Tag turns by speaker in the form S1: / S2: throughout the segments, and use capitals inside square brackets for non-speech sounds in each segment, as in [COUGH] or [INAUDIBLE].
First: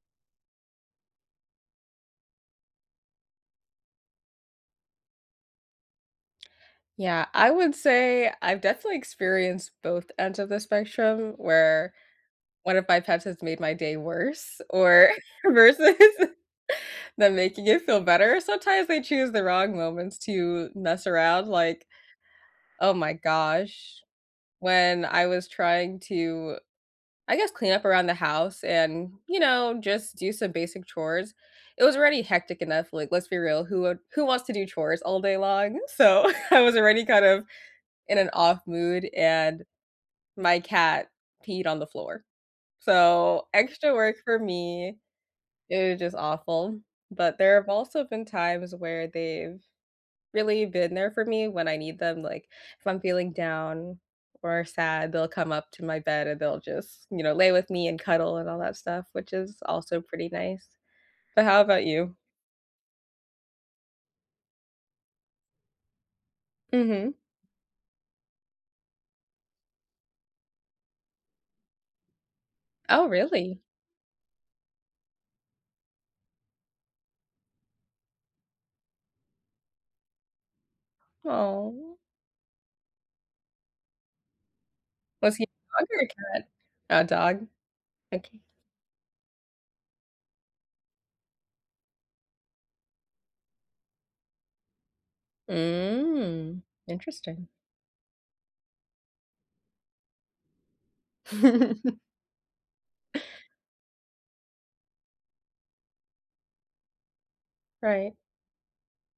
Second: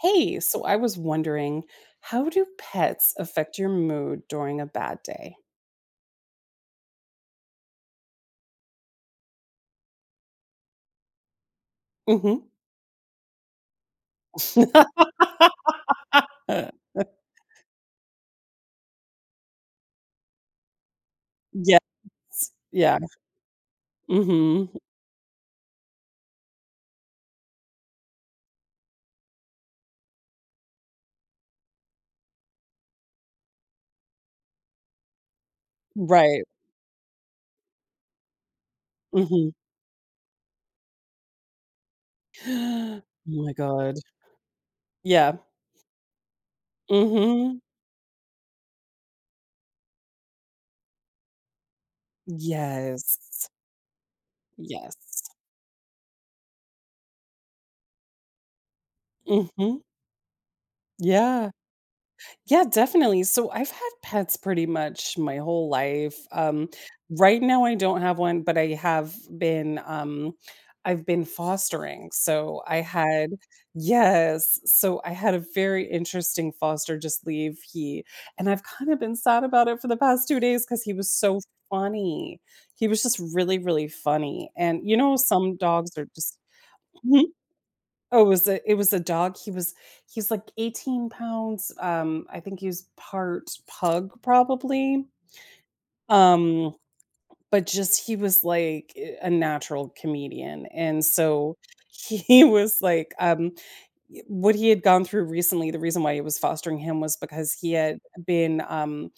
S1: Hey! So I was wondering, how do pets affect your mood during a bad day?
S2: Yeah, I would say, I've definitely experienced both ends of the spectrum, where
S1: Mhm.
S2: one of my pets has made my day worse, or versus
S1: [LAUGHS]
S2: them making it feel better. Sometimes they choose the wrong moments to mess around,
S1: Yes,
S2: like, oh
S1: yeah.
S2: my gosh.
S1: Mhm.
S2: When I was trying to, I guess, clean up around the house and, you know, just do some basic chores, it was already hectic enough, like, let's be real, who would who wants to do chores all day long? So
S1: Right.
S2: I was already kind of, in an off-mood,
S1: Mhm.
S2: and my cat peed on the floor.
S1: [GASPS] Oh
S2: So,
S1: my
S2: extra
S1: god.
S2: work for me,
S1: Yeah.
S2: it was just awful, but there
S1: Mhm.
S2: have also been times where they've really been there for me when I need them. Like, if I'm feeling
S1: Yes.
S2: down or sad, they'll
S1: Yes.
S2: come up to my bed, and they'll just, you know, lay with me and cuddle and all that stuff, which is
S1: Mhm.
S2: also pretty nice. But
S1: Yeah.
S2: how about you?
S1: Yeah, definitely. So I've had pets pretty much my whole life. Um,
S2: Mhm.
S1: right now, I don't have one, but I have been, um I've been fostering. So I
S2: Oh,
S1: had
S2: really?
S1: Yes. So, I had a very interesting foster just leave, he and I've kinda been sad about it for the past 2 days 'cause he was so
S2: Oh.
S1: funny. He was just really, really funny, and, you know,
S2: Was he
S1: some
S2: a dog
S1: dogs
S2: or
S1: are
S2: a
S1: just
S2: cat? A
S1: Hmm?
S2: dog?
S1: Oh, it
S2: Okay.
S1: was a it was a dog, he was he's, like, 18 pounds, um, I think he's part pug, probably,
S2: Mm.
S1: um,
S2: Interesting.
S1: but just he was, like, eh, a natural comedian, and, so
S2: [CHUCKLES]
S1: he was, like, um eh, what he had gone through recently, the reason why he was fostering him was because he had
S2: Right.
S1: been, um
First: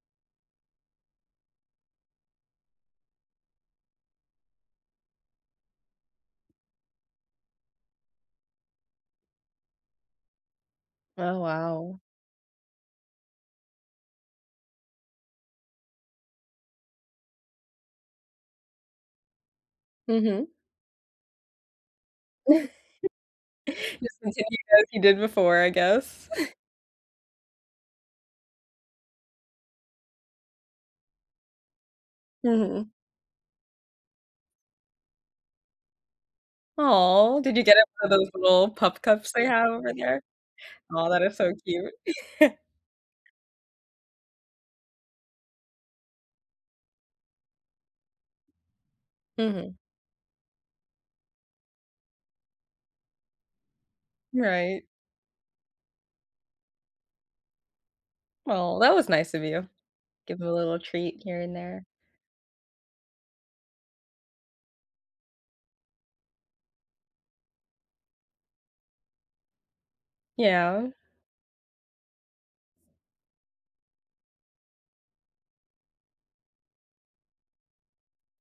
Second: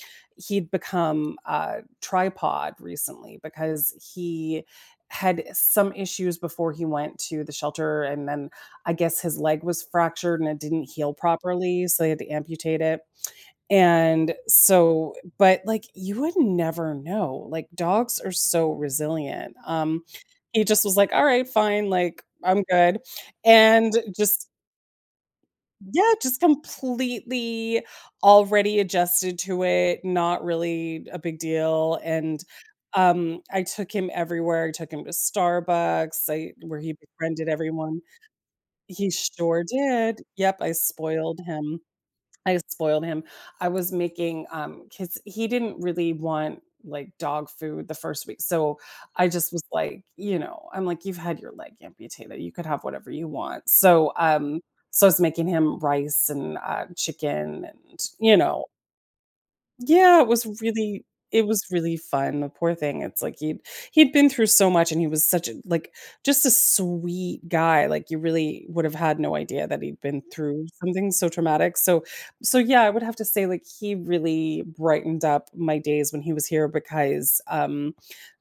S1: he'd become a tripod recently because he had, eh, some issues before he went to the shelter, and then I guess his leg was fractured and it didn't heal
S2: Oh,
S1: properly,
S2: wow.
S1: so he had to amputate it, [SMACKS LIPS] and, so but, like, you would never know. Like, dogs are so resilient. Um,
S2: Mhm.
S1: he just was like, "Alright, fine. Like, I'm
S2: [LAUGHS]
S1: good," and
S2: Just
S1: just
S2: continue as you did before, I
S1: Yeah,
S2: guess.
S1: just
S2: [LAUGHS]
S1: completely already adjusted to it, not really a big deal, and,
S2: Mhm.
S1: um, I took him everywhere, I took him to Starbucks, I where he
S2: Aw,
S1: befriended
S2: did you get it
S1: everyone.
S2: for those little pup
S1: He
S2: cups they
S1: sure
S2: have over there?
S1: did! Yep, I
S2: Aw, that is
S1: spoiled
S2: so
S1: him,
S2: cute. [LAUGHS]
S1: I spoiled him. I was making um, 'cause he didn't really want, like, dog food the first week. So, I just was
S2: Mhm.
S1: like, you know, I'm like, "You've had your leg amputated, you could have whatever you want," so, um
S2: Right.
S1: so I was making him rice and, uh, chicken and, you know.
S2: Well, that was nice of you.
S1: Yeah! It
S2: Give
S1: was
S2: him a little
S1: really
S2: treat here
S1: it
S2: and
S1: was
S2: there.
S1: really fun, the poor thing. It's like he'd he'd been through so much, and he was such a like, just a sweet guy. Like, you really would've had no idea that he'd been through
S2: Yeah.
S1: something so traumatic, so so, yeah, I would have to say, like, he really brightened up my days when he was here because, um,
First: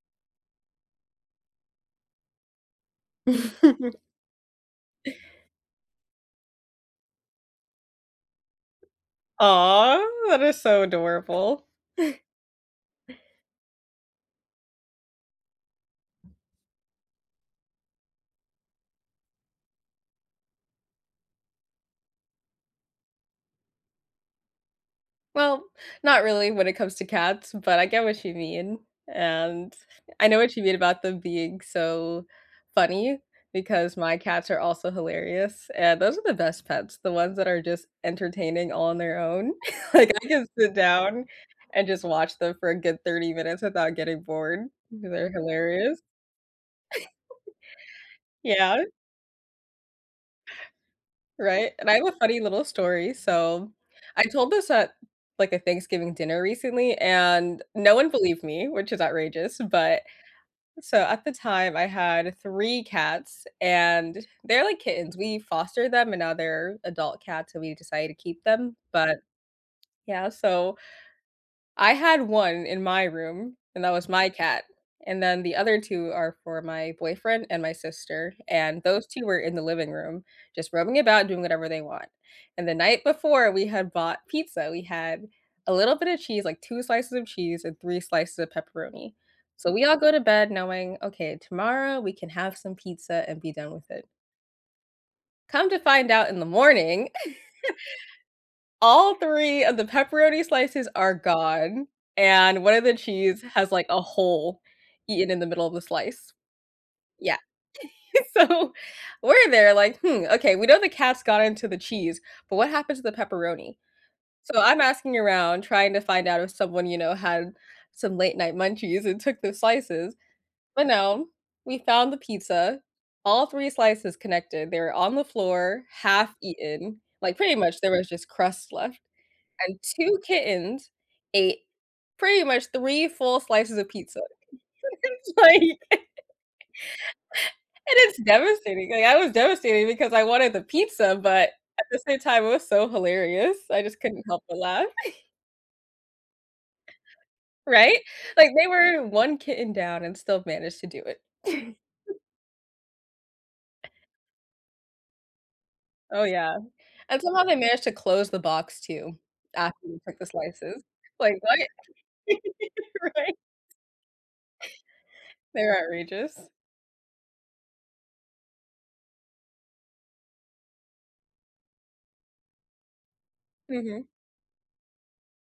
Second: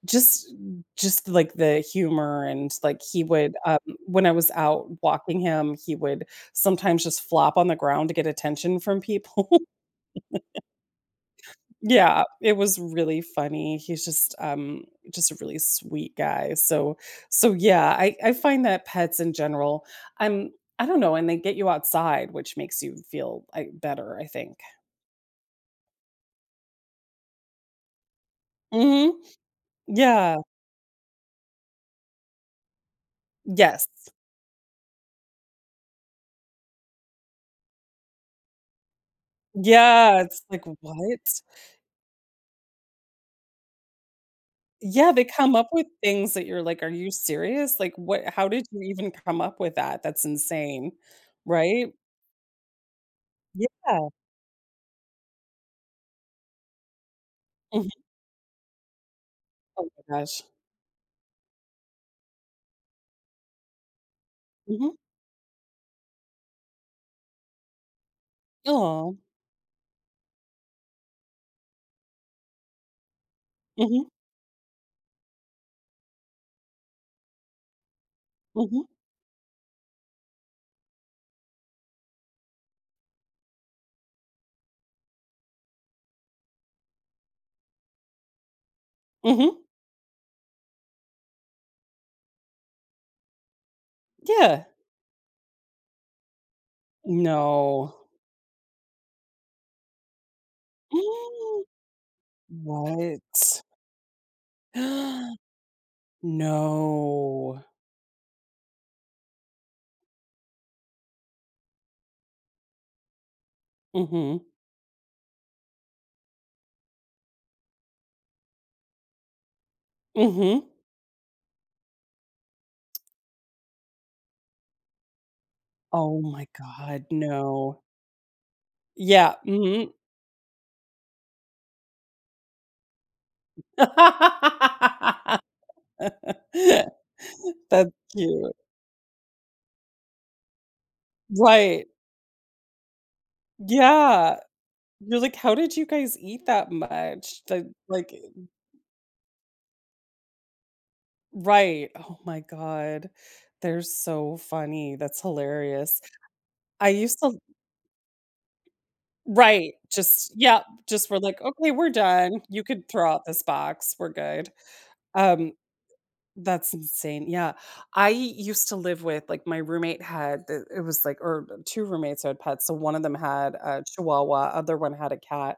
S1: just just, like, the humor and, like, he would, um,
S2: [CHUCKLES]
S1: when I was out walking him, he would sometimes just flop on the ground to get attention from people.
S2: Aw, that is
S1: [CHUCKLES]
S2: so adorable. [CHUCKLES]
S1: Yeah, it was really funny. He's just, um, just a really sweet guy. So so, yeah, I I find that pets in general I'm I don't know, and they get you outside, which makes you feel, I better, I think.
S2: Well, not really when it comes to cats, but I get what you mean,
S1: Mhm.
S2: and I
S1: Yeah.
S2: know what you mean about them being so funny
S1: Yes.
S2: because my cats are also hilarious, and those are the best pets, the ones that are just entertaining on their own. [CHUCKLES] Like,
S1: Yeah,
S2: I
S1: it's
S2: can
S1: like,
S2: sit down
S1: "What?"
S2: and just watch them for a good 30 minutes without getting bored, 'cause
S1: Yeah, they
S2: they're
S1: come up with
S2: hilarious.
S1: things that you're like, "Are you serious?" Like, "What
S2: [LAUGHS]
S1: how did you
S2: Yeah.
S1: even come up with that? That's insane."
S2: Right? And I
S1: Right?
S2: have a funny little story, so
S1: Yeah.
S2: I told this at, like, a Thanksgiving dinner recently, and no
S1: Mhm.
S2: one believed me, which is outrageous,
S1: Oh
S2: but
S1: my gosh.
S2: so at the time, I had 3 cats, and they're, like,
S1: Mhm.
S2: kittens, we foster them, and now they're adult cats, so we decided to keep them,
S1: Aw.
S2: but yeah, so I had 1 in my room, and that
S1: Mhm.
S2: was my cat. And then, the other 2 are for my boyfriend and my sister, and
S1: Mhm.
S2: those 2 were in the living room just rubbing about, doing whatever they want. And the night before, we had bought pizza, we had a little bit of cheese like, 2 slices of cheese and 3 slices of pepperoni.
S1: Mhm.
S2: So, we all go to bed knowing, "Okay, tomorrow we can have some pizza and be done with it."
S1: Yeah.
S2: Come to find out in the morning,
S1: No.
S2: [GIGGLES] all 3 of the pepperoni slices are gone,
S1: [GASPS]
S2: and one of the cheese
S1: .What?
S2: has, like, a hole eaten in
S1: [GASPS]
S2: the middle of the slice. Yeah.
S1: No.
S2: [GIGGLES] So, we're there like, "Hmm, okay. We know the cats got into the cheese, but what happened to the pepperoni?"
S1: Mhm.
S2: So I'm asking around trying to find out if someone, you know, had some late night munchies and took those slices.
S1: Mhm.
S2: But no, we found the pizza, all 3 slices connected, they were on the floor,
S1: Oh
S2: half
S1: my
S2: eaten,
S1: God.
S2: like, pretty
S1: No.
S2: much there was just crust left,
S1: Yeah.
S2: and
S1: Mhm.
S2: 2 kittens ate pretty much 3 full slices of pizza. [LAUGHS] It's like
S1: [LAUGHS]
S2: [LAUGHS]
S1: That's
S2: It is
S1: cute.
S2: devastating. I mean I was devastated because I wanted the pizza, but at
S1: Right.
S2: the same time, it was so hilarious. I just couldn't
S1: Yeah.
S2: help but laugh.
S1: You're
S2: [GIGGLES]
S1: like, "How did you guys eat that much? That,
S2: Right?
S1: like, i mm"
S2: Like, they were 1 kitten down and still managed to do it.
S1: Right.
S2: [CHUCKLES]
S1: Oh my god. They're so funny. That's hilarious.
S2: Oh, yeah,
S1: I used
S2: and
S1: to l
S2: somehow they managed to close the box too
S1: Right,
S2: after they took the
S1: just Yep.
S2: slices,
S1: Just for,
S2: like,
S1: like,
S2: "What?"
S1: "Okay, we're done.
S2: [LAUGHS]
S1: You could throw out
S2: Right?
S1: this box. We're good." Um,
S2: [CHUCKLES] They're outrageous.
S1: that's insane. Yeah, I used to live with, like My roommate had the it was like or, uh, 2 roommates had pets. So one of them had a
S2: Mhm.
S1: chihuahua, other one had a cat,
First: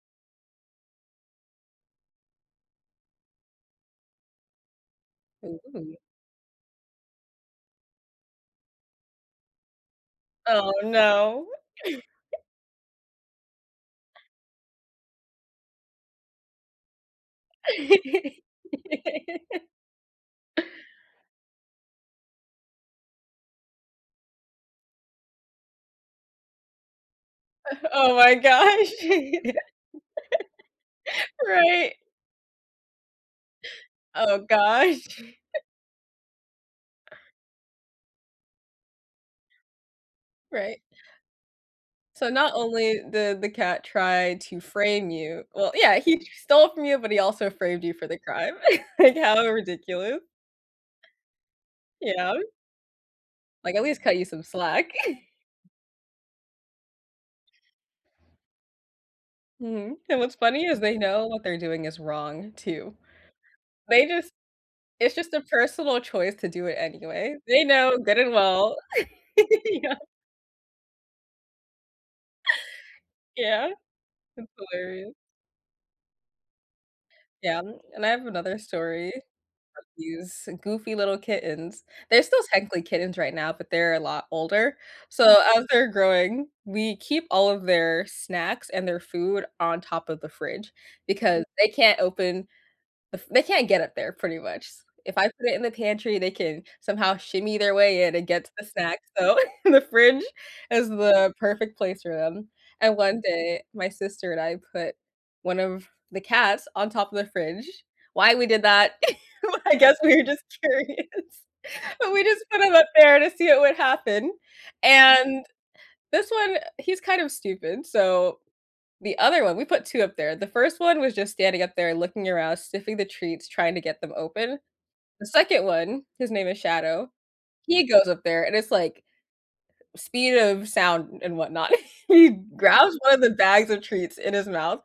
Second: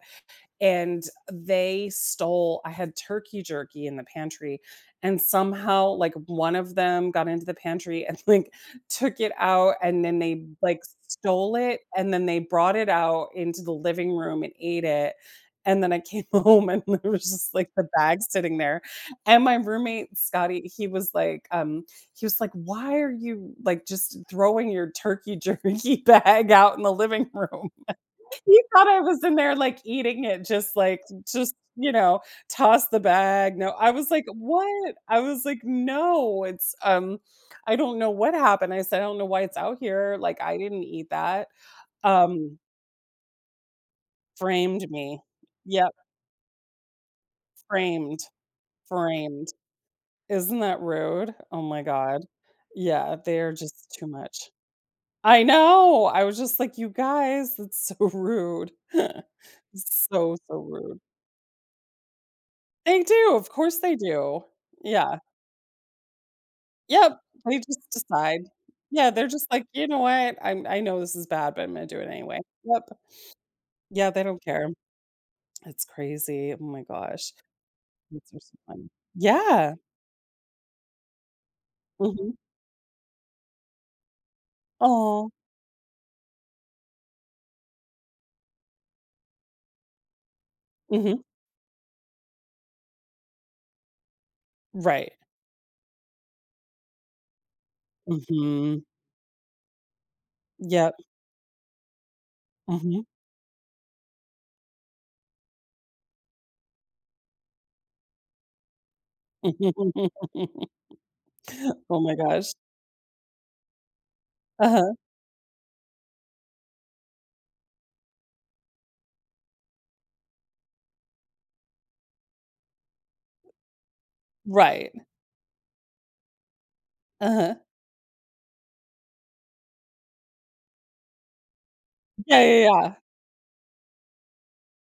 S1: and they stole I had turkey jerky in the pantry, and somehow,
S2: Mhm.
S1: like, one of them got into the pantry and, like, took it out, and then they b
S2: Oh,
S1: like,
S2: no.
S1: stole it, and then
S2: [GIGGLES]
S1: they brought it out into the living room and ate it, and then I came home, and there was just, like, the bag sitting there, and my
S2: [LAUGHS]
S1: roommate, Scotty, he was like, um he was like, "Why are you, like, just throwing your turkey jerky bag out in the living room?"
S2: Uh, oh my
S1: He thought
S2: gosh.
S1: I was in there,
S2: [GIGGLES]
S1: like, eating it just, like just, you
S2: Right?
S1: know, toss the bag, no, I was like,
S2: Oh
S1: "What?" I
S2: gosh.
S1: was like,
S2: [LAUGHS]
S1: "No, it's, um I don't know what happened." I said, "I don't know why it's out here, like, I
S2: Right.
S1: didn't eat that."
S2: So not
S1: Um.
S2: only the the cat tried to
S1: Framed
S2: frame
S1: me.
S2: you Well,
S1: Yep.
S2: yeah, he just stole from you, but he also framed you for the
S1: Framed.
S2: crime. [CHUCKLES] Like, how
S1: Framed.
S2: ridiculous.
S1: Isn't that rude? Oh my god.
S2: Yeah.
S1: Yeah. They're
S2: Like, at
S1: just
S2: least
S1: too
S2: cut you some
S1: much.
S2: slack. [GIGGLES]
S1: I know, I was just like, "You guys, that's so rude." [LAUGHS]
S2: Mhm. And
S1: So,
S2: what's
S1: so
S2: funny is they
S1: rude.
S2: know what they're doing is wrong too.
S1: They do, of course, they
S2: They just
S1: do.
S2: It's
S1: Yeah.
S2: just a personal choice to do it
S1: Yep,
S2: anyway.
S1: they
S2: They
S1: just
S2: know good and
S1: decide.
S2: well.
S1: Yeah. They're just
S2: [GIGGLES]
S1: like, "You
S2: Yeah.
S1: know what? I'm I know this is bad, but Imma do it anyway." Yep.
S2: Yeah.
S1: Yeah, they don't
S2: That's
S1: care.
S2: hilarious.
S1: It's crazy. Oh my gosh.
S2: Yeah. And I
S1: These
S2: have
S1: are so
S2: another
S1: fun.
S2: story of
S1: Yeah.
S2: these goofy little kittens. They're
S1: Mhm.
S2: still technically kittens right now, but they're a lot older.
S1: Aw.
S2: So, as they're growing, we keep all of their snacks and their food on top of the fridge,
S1: Mhm.
S2: because they can't open the f they can't get up there pretty much.
S1: Right.
S2: If I put it in the pantry, they can somehow shimmy their way in and get to the
S1: Mhm.
S2: snacks. So, [CHUCKLES] the fridge is
S1: Yep.
S2: the perfect place for 'em, and
S1: Mhm.
S2: one day, my sister and I put one of the cats on top of the fridge. Why we did that? [GIGGLES] Well, I guess we were just
S1: [LAUGHS]
S2: curious,
S1: Oh
S2: and
S1: my
S2: we just
S1: gosh.
S2: put him up there to see what would happen,
S1: Uh-huh.
S2: and this one, uh, he's kind of stupid, so, the other one we put 2 up there. The 1st one was just standing up there looking around, sniffing the treats, trying to get them open.
S1: Right.
S2: The 2nd one- his name is Shadow,-
S1: Uh-huh.
S2: he goes up there, and it's, like, speed of sound and whatnot, [CHUCKLES] he
S1: Yeah, yeah,
S2: grabs
S1: yeah.
S2: one of the bags of treats in his mouth,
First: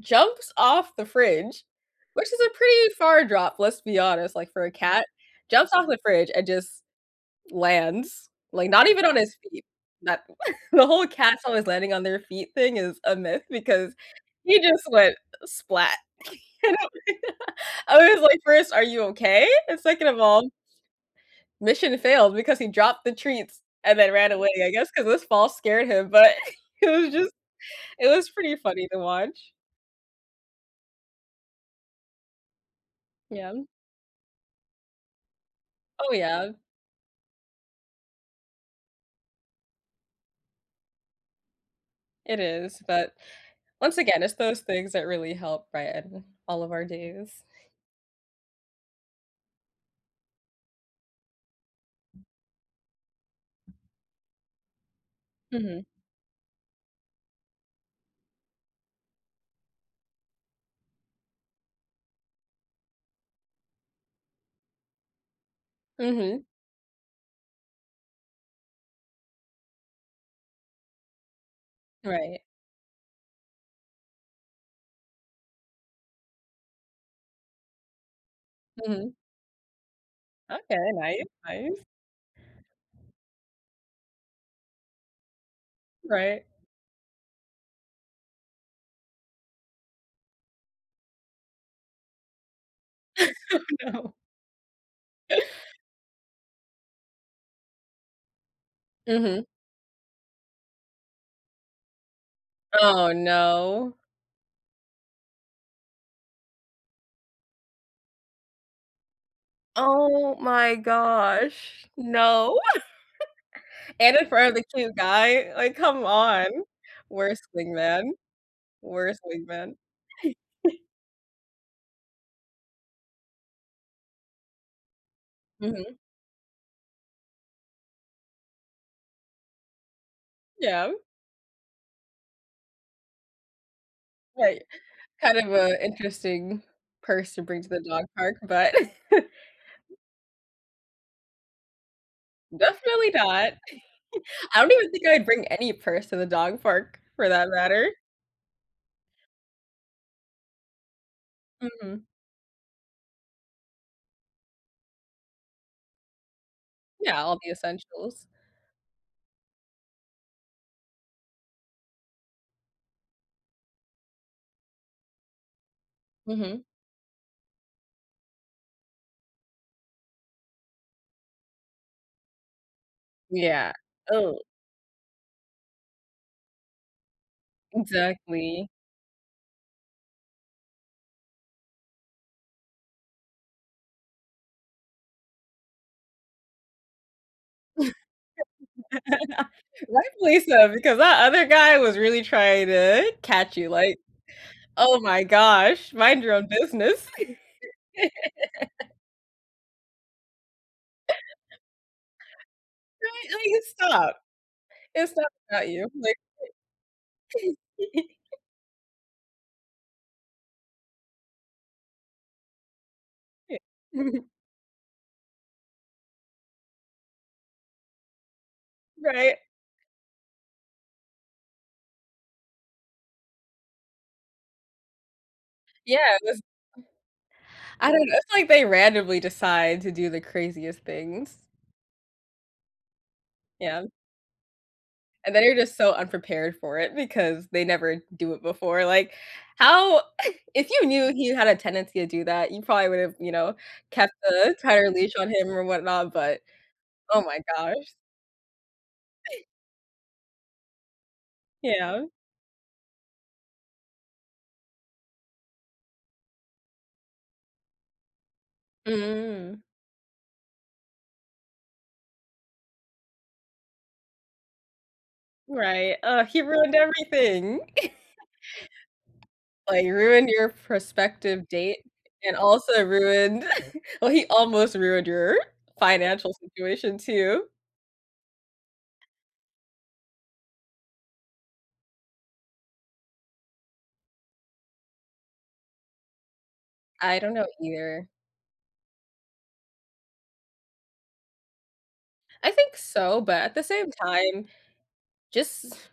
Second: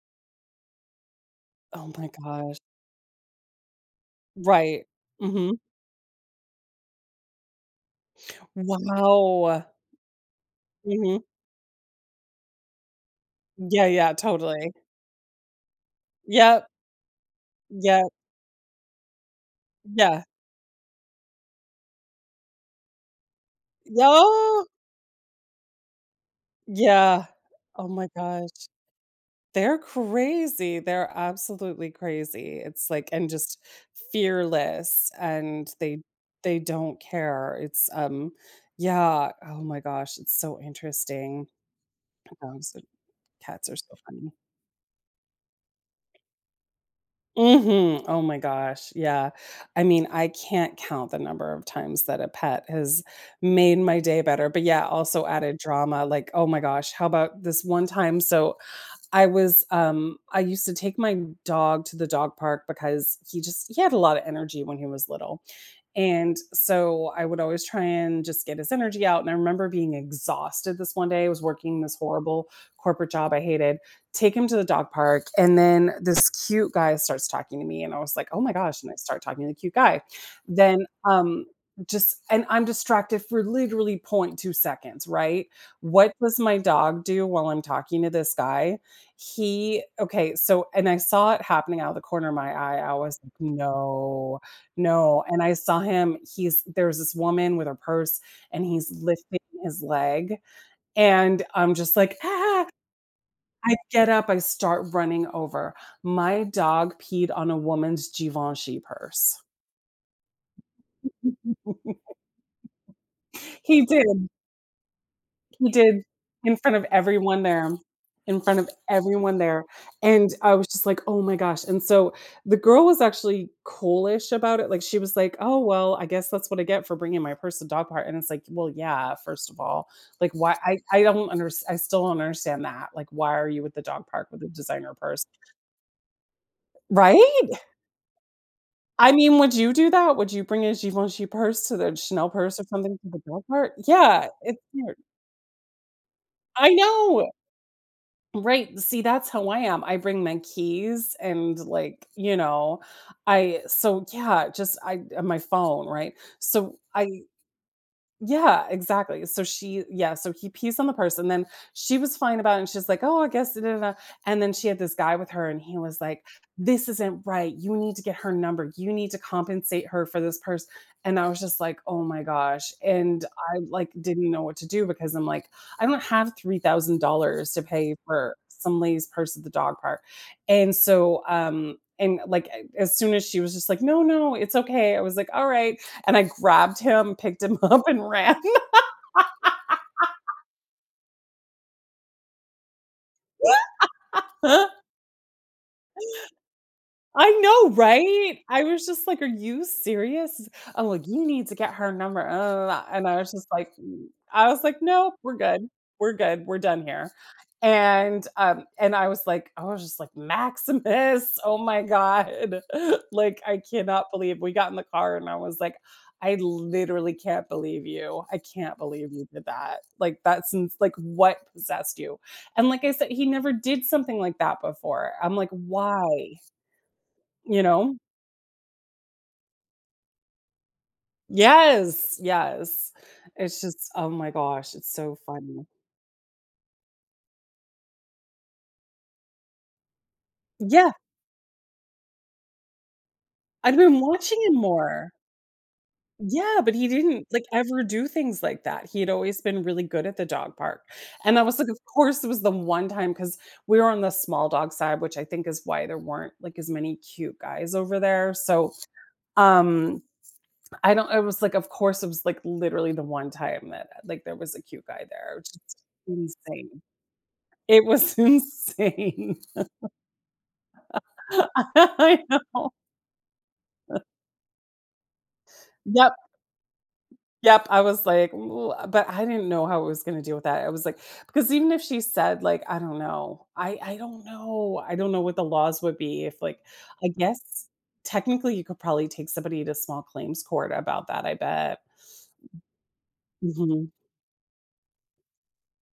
S2: jumps off the fridge,
S1: Oh my
S2: which is a
S1: gosh.
S2: pretty far drop, let's be honest, like, for a
S1: Right.
S2: cat,
S1: Mhm.
S2: jumps off the fridge and just lands, like, not even on his feet,
S1: Wow.
S2: that [CHUCKLES] the whole
S1: Mhm.
S2: cats always landing on their feet thing is a myth
S1: Yeah,
S2: because
S1: yeah,
S2: he
S1: totally.
S2: just went splat. [LAUGHS]
S1: Yep.
S2: Can't help it. [LAUGHS] I
S1: Yep.
S2: was like, first, "Are you okay?" And second of
S1: Yeah.
S2: all mission failed because he dropped the treats and then ran away,
S1: No.
S2: I guess, 'cause this fall scared him. But [GIGGLES] it was
S1: Yeah.
S2: just
S1: Oh my
S2: Iit was
S1: gosh.
S2: pretty funny to watch.
S1: They're crazy, they're absolutely crazy, it's, like and just
S2: Yeah.
S1: fearless, and they
S2: Oh, yeah.
S1: they don't care. It's, um Yeah. Oh my gosh. It's so interesting.
S2: It is.
S1: [UNINTELLIGIBLE]
S2: But
S1: Cats are so
S2: once again,
S1: funny.
S2: it's those things that really help, right? In all of our days.
S1: Mhm. Oh my gosh. Yeah. I mean, I can't count the number of times that a pet has made my day better, but, yeah, also added
S2: Mhm.
S1: drama, like, oh my gosh. How 'bout this one time, so, I was, um I used to take my dog to the dog park because he just he had a lotta energy when he was little, and
S2: Mhm.
S1: so, I would always try and just get his energy out, and I remember being exhausted this one day- I was working this
S2: Right.
S1: horrible corporate job I hated- take him to the dog park, and then this cute guy starts talking to me, and I was like, "Oh my gosh," and I
S2: Mhm.
S1: start talking to the cute guy, then,
S2: Okay. Nice.
S1: um,
S2: Nice.
S1: just and I'm distracted for literally .2 seconds, right? What does
S2: Right.
S1: my dog do while I'm talking to this guy? He Okay, so And I saw it happening out of the corner of my eye. I was,
S2: [LAUGHS] Oh, no.
S1: "No. No," and I saw him, he's There's this woman with her purse, and he's lifting
S2: Mhm.
S1: his leg, and I'm just like, "Ah!"
S2: Oh,
S1: I
S2: no.
S1: get up, I start running over. My dog peed on a woman's Givenchy purse.
S2: Oh my gosh,
S1: [LAUGHS]
S2: no.
S1: He
S2: [GIGGLES] And, in
S1: did.
S2: front of the cute guy,
S1: He
S2: like,
S1: did,
S2: come on,
S1: in front of
S2: worst
S1: everyone there,
S2: wingman,
S1: in front of
S2: worst
S1: everyone there,
S2: wingman.
S1: and, I was
S2: [GIGGLES]
S1: just like, "Oh, my gosh," and so the girl was actually cool-ish about it, like, she was, like, "Oh, well,
S2: Mhm.
S1: I guess that's what I get for bringing my purse to dog park," and it's like, well, yeah, first of all, like, why I
S2: Yeah.
S1: I don't unders I still don't understand that, like, why are you with the dog park with the
S2: Right,
S1: designer purse?
S2: kind of a interesting purse to
S1: Right?
S2: bring to the dog park, but
S1: I mean, would you do
S2: [CHUCKLES]
S1: that? Would you bring a Givenchy purse to the Chanel purse or something to
S2: Definitely
S1: the dog
S2: not.
S1: park? Yeah,
S2: [CHUCKLES] I
S1: it's
S2: don't even
S1: weird.
S2: think I'd bring any purse to the dog
S1: I
S2: park, for
S1: know.
S2: that matter.
S1: Right, see, that's how I am, I bring my keys and,
S2: Mhm.
S1: like, you know, I so, yeah, just I, uh, my phone, right? So,
S2: Yeah,
S1: I
S2: all the essentials.
S1: Yeah, exactly, so she Yeah, so he pees on the purse, and then she was fine about it, and she's like, "Oh, I guess," [UNINTELLIGIBLE] and then she had this guy with her, and he was like,
S2: Mhm.
S1: "This isn't right, you need to get her number; you need to compensate her for this purse," and I was just like, "Oh my gosh," and I,
S2: Yeah,
S1: like, didn't
S2: oh.
S1: know what to do because I'm like, "I don't have $3,000 to pay for
S2: Exactly.
S1: some lady's purse at the dog park." And so, um, and, like, a as soon as she was just like, "No, no, it's okay," I was like, "Alright," and I grabbed him, picked him up, and ran.
S2: [LAUGHS] Right
S1: [LAUGHS]
S2: place, though, because that other guy was really trying to catch you, like,
S1: [LAUGHS]
S2: oh my gosh, mind your own business.
S1: I know, right? I was
S2: [LAUGHS]
S1: just like, "Are you serious?" "Oh, you need to
S2: [LAUGHS]
S1: get her number." And I was
S2: Right, like,
S1: just
S2: you
S1: like, uhm,
S2: stop.
S1: I was like,
S2: It's
S1: "Nope,
S2: not
S1: we're good,
S2: about you,
S1: we're
S2: like,
S1: good; we're done here."
S2: it [GIGGLES]
S1: And, um, and I was like I was just like, "Maximus. Oh my God." [LAUGHS] Like,
S2: Yeah.
S1: I cannot
S2: [CHUCKLES]
S1: believe we got in the car, and I was like, "I literally can't believe you, I can't believe you
S2: Right.
S1: did that, like, that seems like what possessed you?" And like I said, he never did something like that before, I'm like,
S2: Yeah, it was
S1: "Why?"
S2: mm,
S1: You
S2: I
S1: know?
S2: don't know, it's like they randomly decide to do the craziest things.
S1: Yes, yes, it's
S2: Yeah.
S1: just oh my gosh, it's so
S2: And then you're
S1: funny.
S2: just so unprepared for it because they never do it before, like, how [CHUCKLES] if you
S1: Yeah.
S2: knew he had a tendency to do that, you probably would have, you know,
S1: I've been
S2: kept
S1: watching
S2: the
S1: him
S2: entire leash
S1: more.
S2: on him or whatnot, but
S1: Yeah, but he
S2: oh
S1: didn't,
S2: my
S1: like, ever
S2: gosh.
S1: do things like that; he had always
S2: [GIGGLES]
S1: been really good at the dog park, and I was like, "Of
S2: Yeah.
S1: course, it was the one time" 'Cause we were on the small dog side, which I think is why there weren't, like, as many cute guys over there, so,
S2: Mm.
S1: um, I don't I was like, "Of course, it was, like, literally the one time that, like, there was a cute guy there." Just
S2: Right, ugh, he ruined
S1: insane.
S2: everything.
S1: It was insane.
S2: [GIGGLES] Like, ruined your prospective
S1: [LAUGHS]
S2: date
S1: I
S2: and
S1: know.
S2: also ruined [CHUCKLES]
S1: [CHUCKLES]
S2: well, he almost ruined your
S1: Yup.
S2: financial situation, too.
S1: Yup, I was like, "Ooh," but I didn't know how I was gonna deal with that, I was like because even if she said, like, I don't know. I I don't know, I don't know what the laws would be if, like I
S2: I don't know
S1: guess,
S2: either.
S1: technically, you could probably take somebody to small claims court about that, I bet.
S2: I think so, but at the same
S1: Mhm.
S2: time, just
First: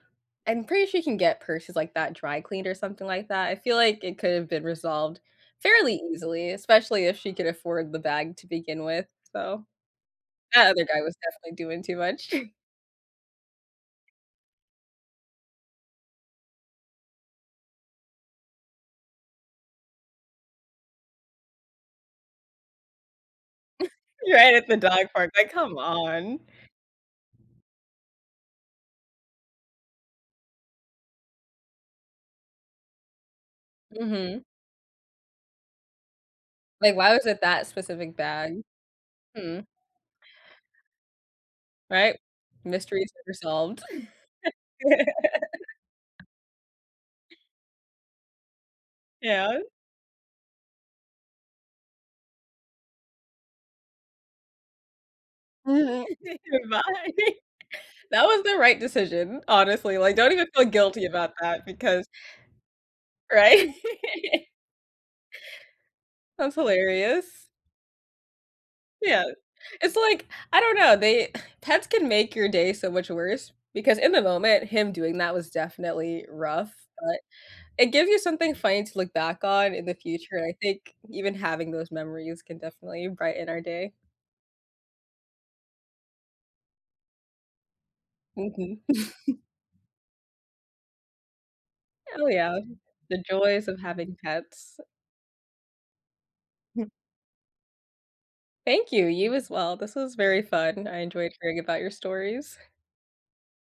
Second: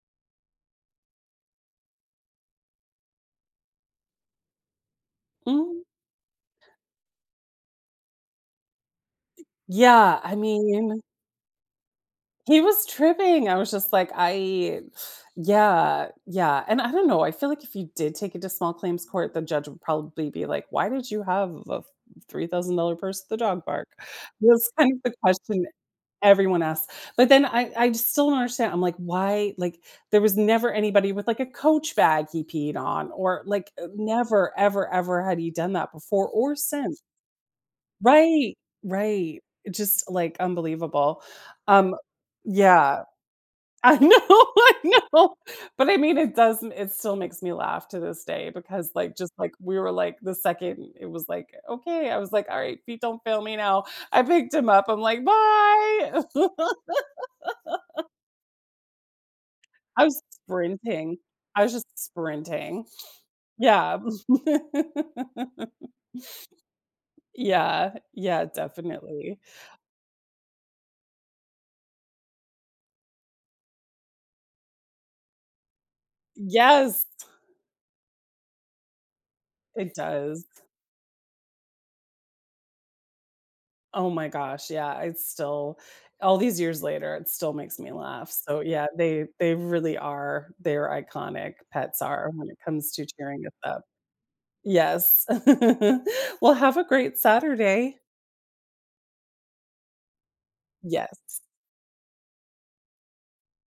S2: I'm pretty sure you can get purses like that dry cleaned or something like that, I feel, like, it could've been resolved
S1: Mm.
S2: fairly easily, especially if she could afford the bag to begin with, so
S1: Yeah, I
S2: that other guy
S1: mean
S2: was definitely doing too much. [CHUCKLES]
S1: he was tripping, I was just like, "I" yeah, yeah, and I don't know, I feel like if you did take it to small claims court, the judge would probably be like, "Why did you have a f $3,000 purse at the dog park?"
S2: [CHUCKLES] Right at
S1: That's
S2: the
S1: kind of
S2: dog
S1: the
S2: park, like,
S1: question
S2: come on.
S1: everyone asks, but then I I still don't understand, I'm like, "Why" like, there was never anybody with, like, a Coach bag he peed on or, like,
S2: Mhm.
S1: never ever ever had he done that before or
S2: Like,
S1: since.
S2: why was it that specific
S1: Right.
S2: bag?
S1: Right,
S2: Hmm.
S1: it just, like, unbelievable. Um,
S2: Right?
S1: yeah,
S2: Mysteries resolved.
S1: I know, I know. But I mean,
S2: [LAUGHS]
S1: it doesn't it still makes me laugh to this day because, like just, like,
S2: Yeah.
S1: we were, like, the 2nd it was, like, "Okay." I was like, "Alright, feet don't fail me now." I picked him up. I'm like,
S2: Mhm.
S1: "Bye!"
S2: Bye.
S1: [LAUGHS]
S2: That was the right decision, honestly,
S1: I
S2: like,
S1: was
S2: don't even feel guilty
S1: sprinting.
S2: about
S1: I
S2: that
S1: was just
S2: because
S1: sprinting.
S2: Right?
S1: Yeah. [LAUGHS]
S2: That's hilarious.
S1: Yeah, yeah,
S2: Yeah,
S1: definitely.
S2: it's like I don't know, they uh, pets can make your day so much worse because in the moment, him doing that was definitely rough,
S1: Yes.
S2: but it gives you something funny to look back on in
S1: It
S2: the future and
S1: does.
S2: I think even having those memories can definitely brighten our day.
S1: Oh my gosh, yeah, it's still all these years later, it still makes me laugh, so,
S2: Mhm.
S1: yeah, they
S2: [CHUCKLES]
S1: they really are, they're iconic- pets
S2: Oh,
S1: are- when it
S2: yeah,
S1: comes to
S2: the
S1: tearing it
S2: joys of
S1: up.
S2: having pets.
S1: Yes. [CHUCKLES] Well, have a
S2: Hmm.
S1: great Saturday.
S2: Thank you, you as well, this was very fun, I enjoyed
S1: Yes.
S2: hearing about your stories.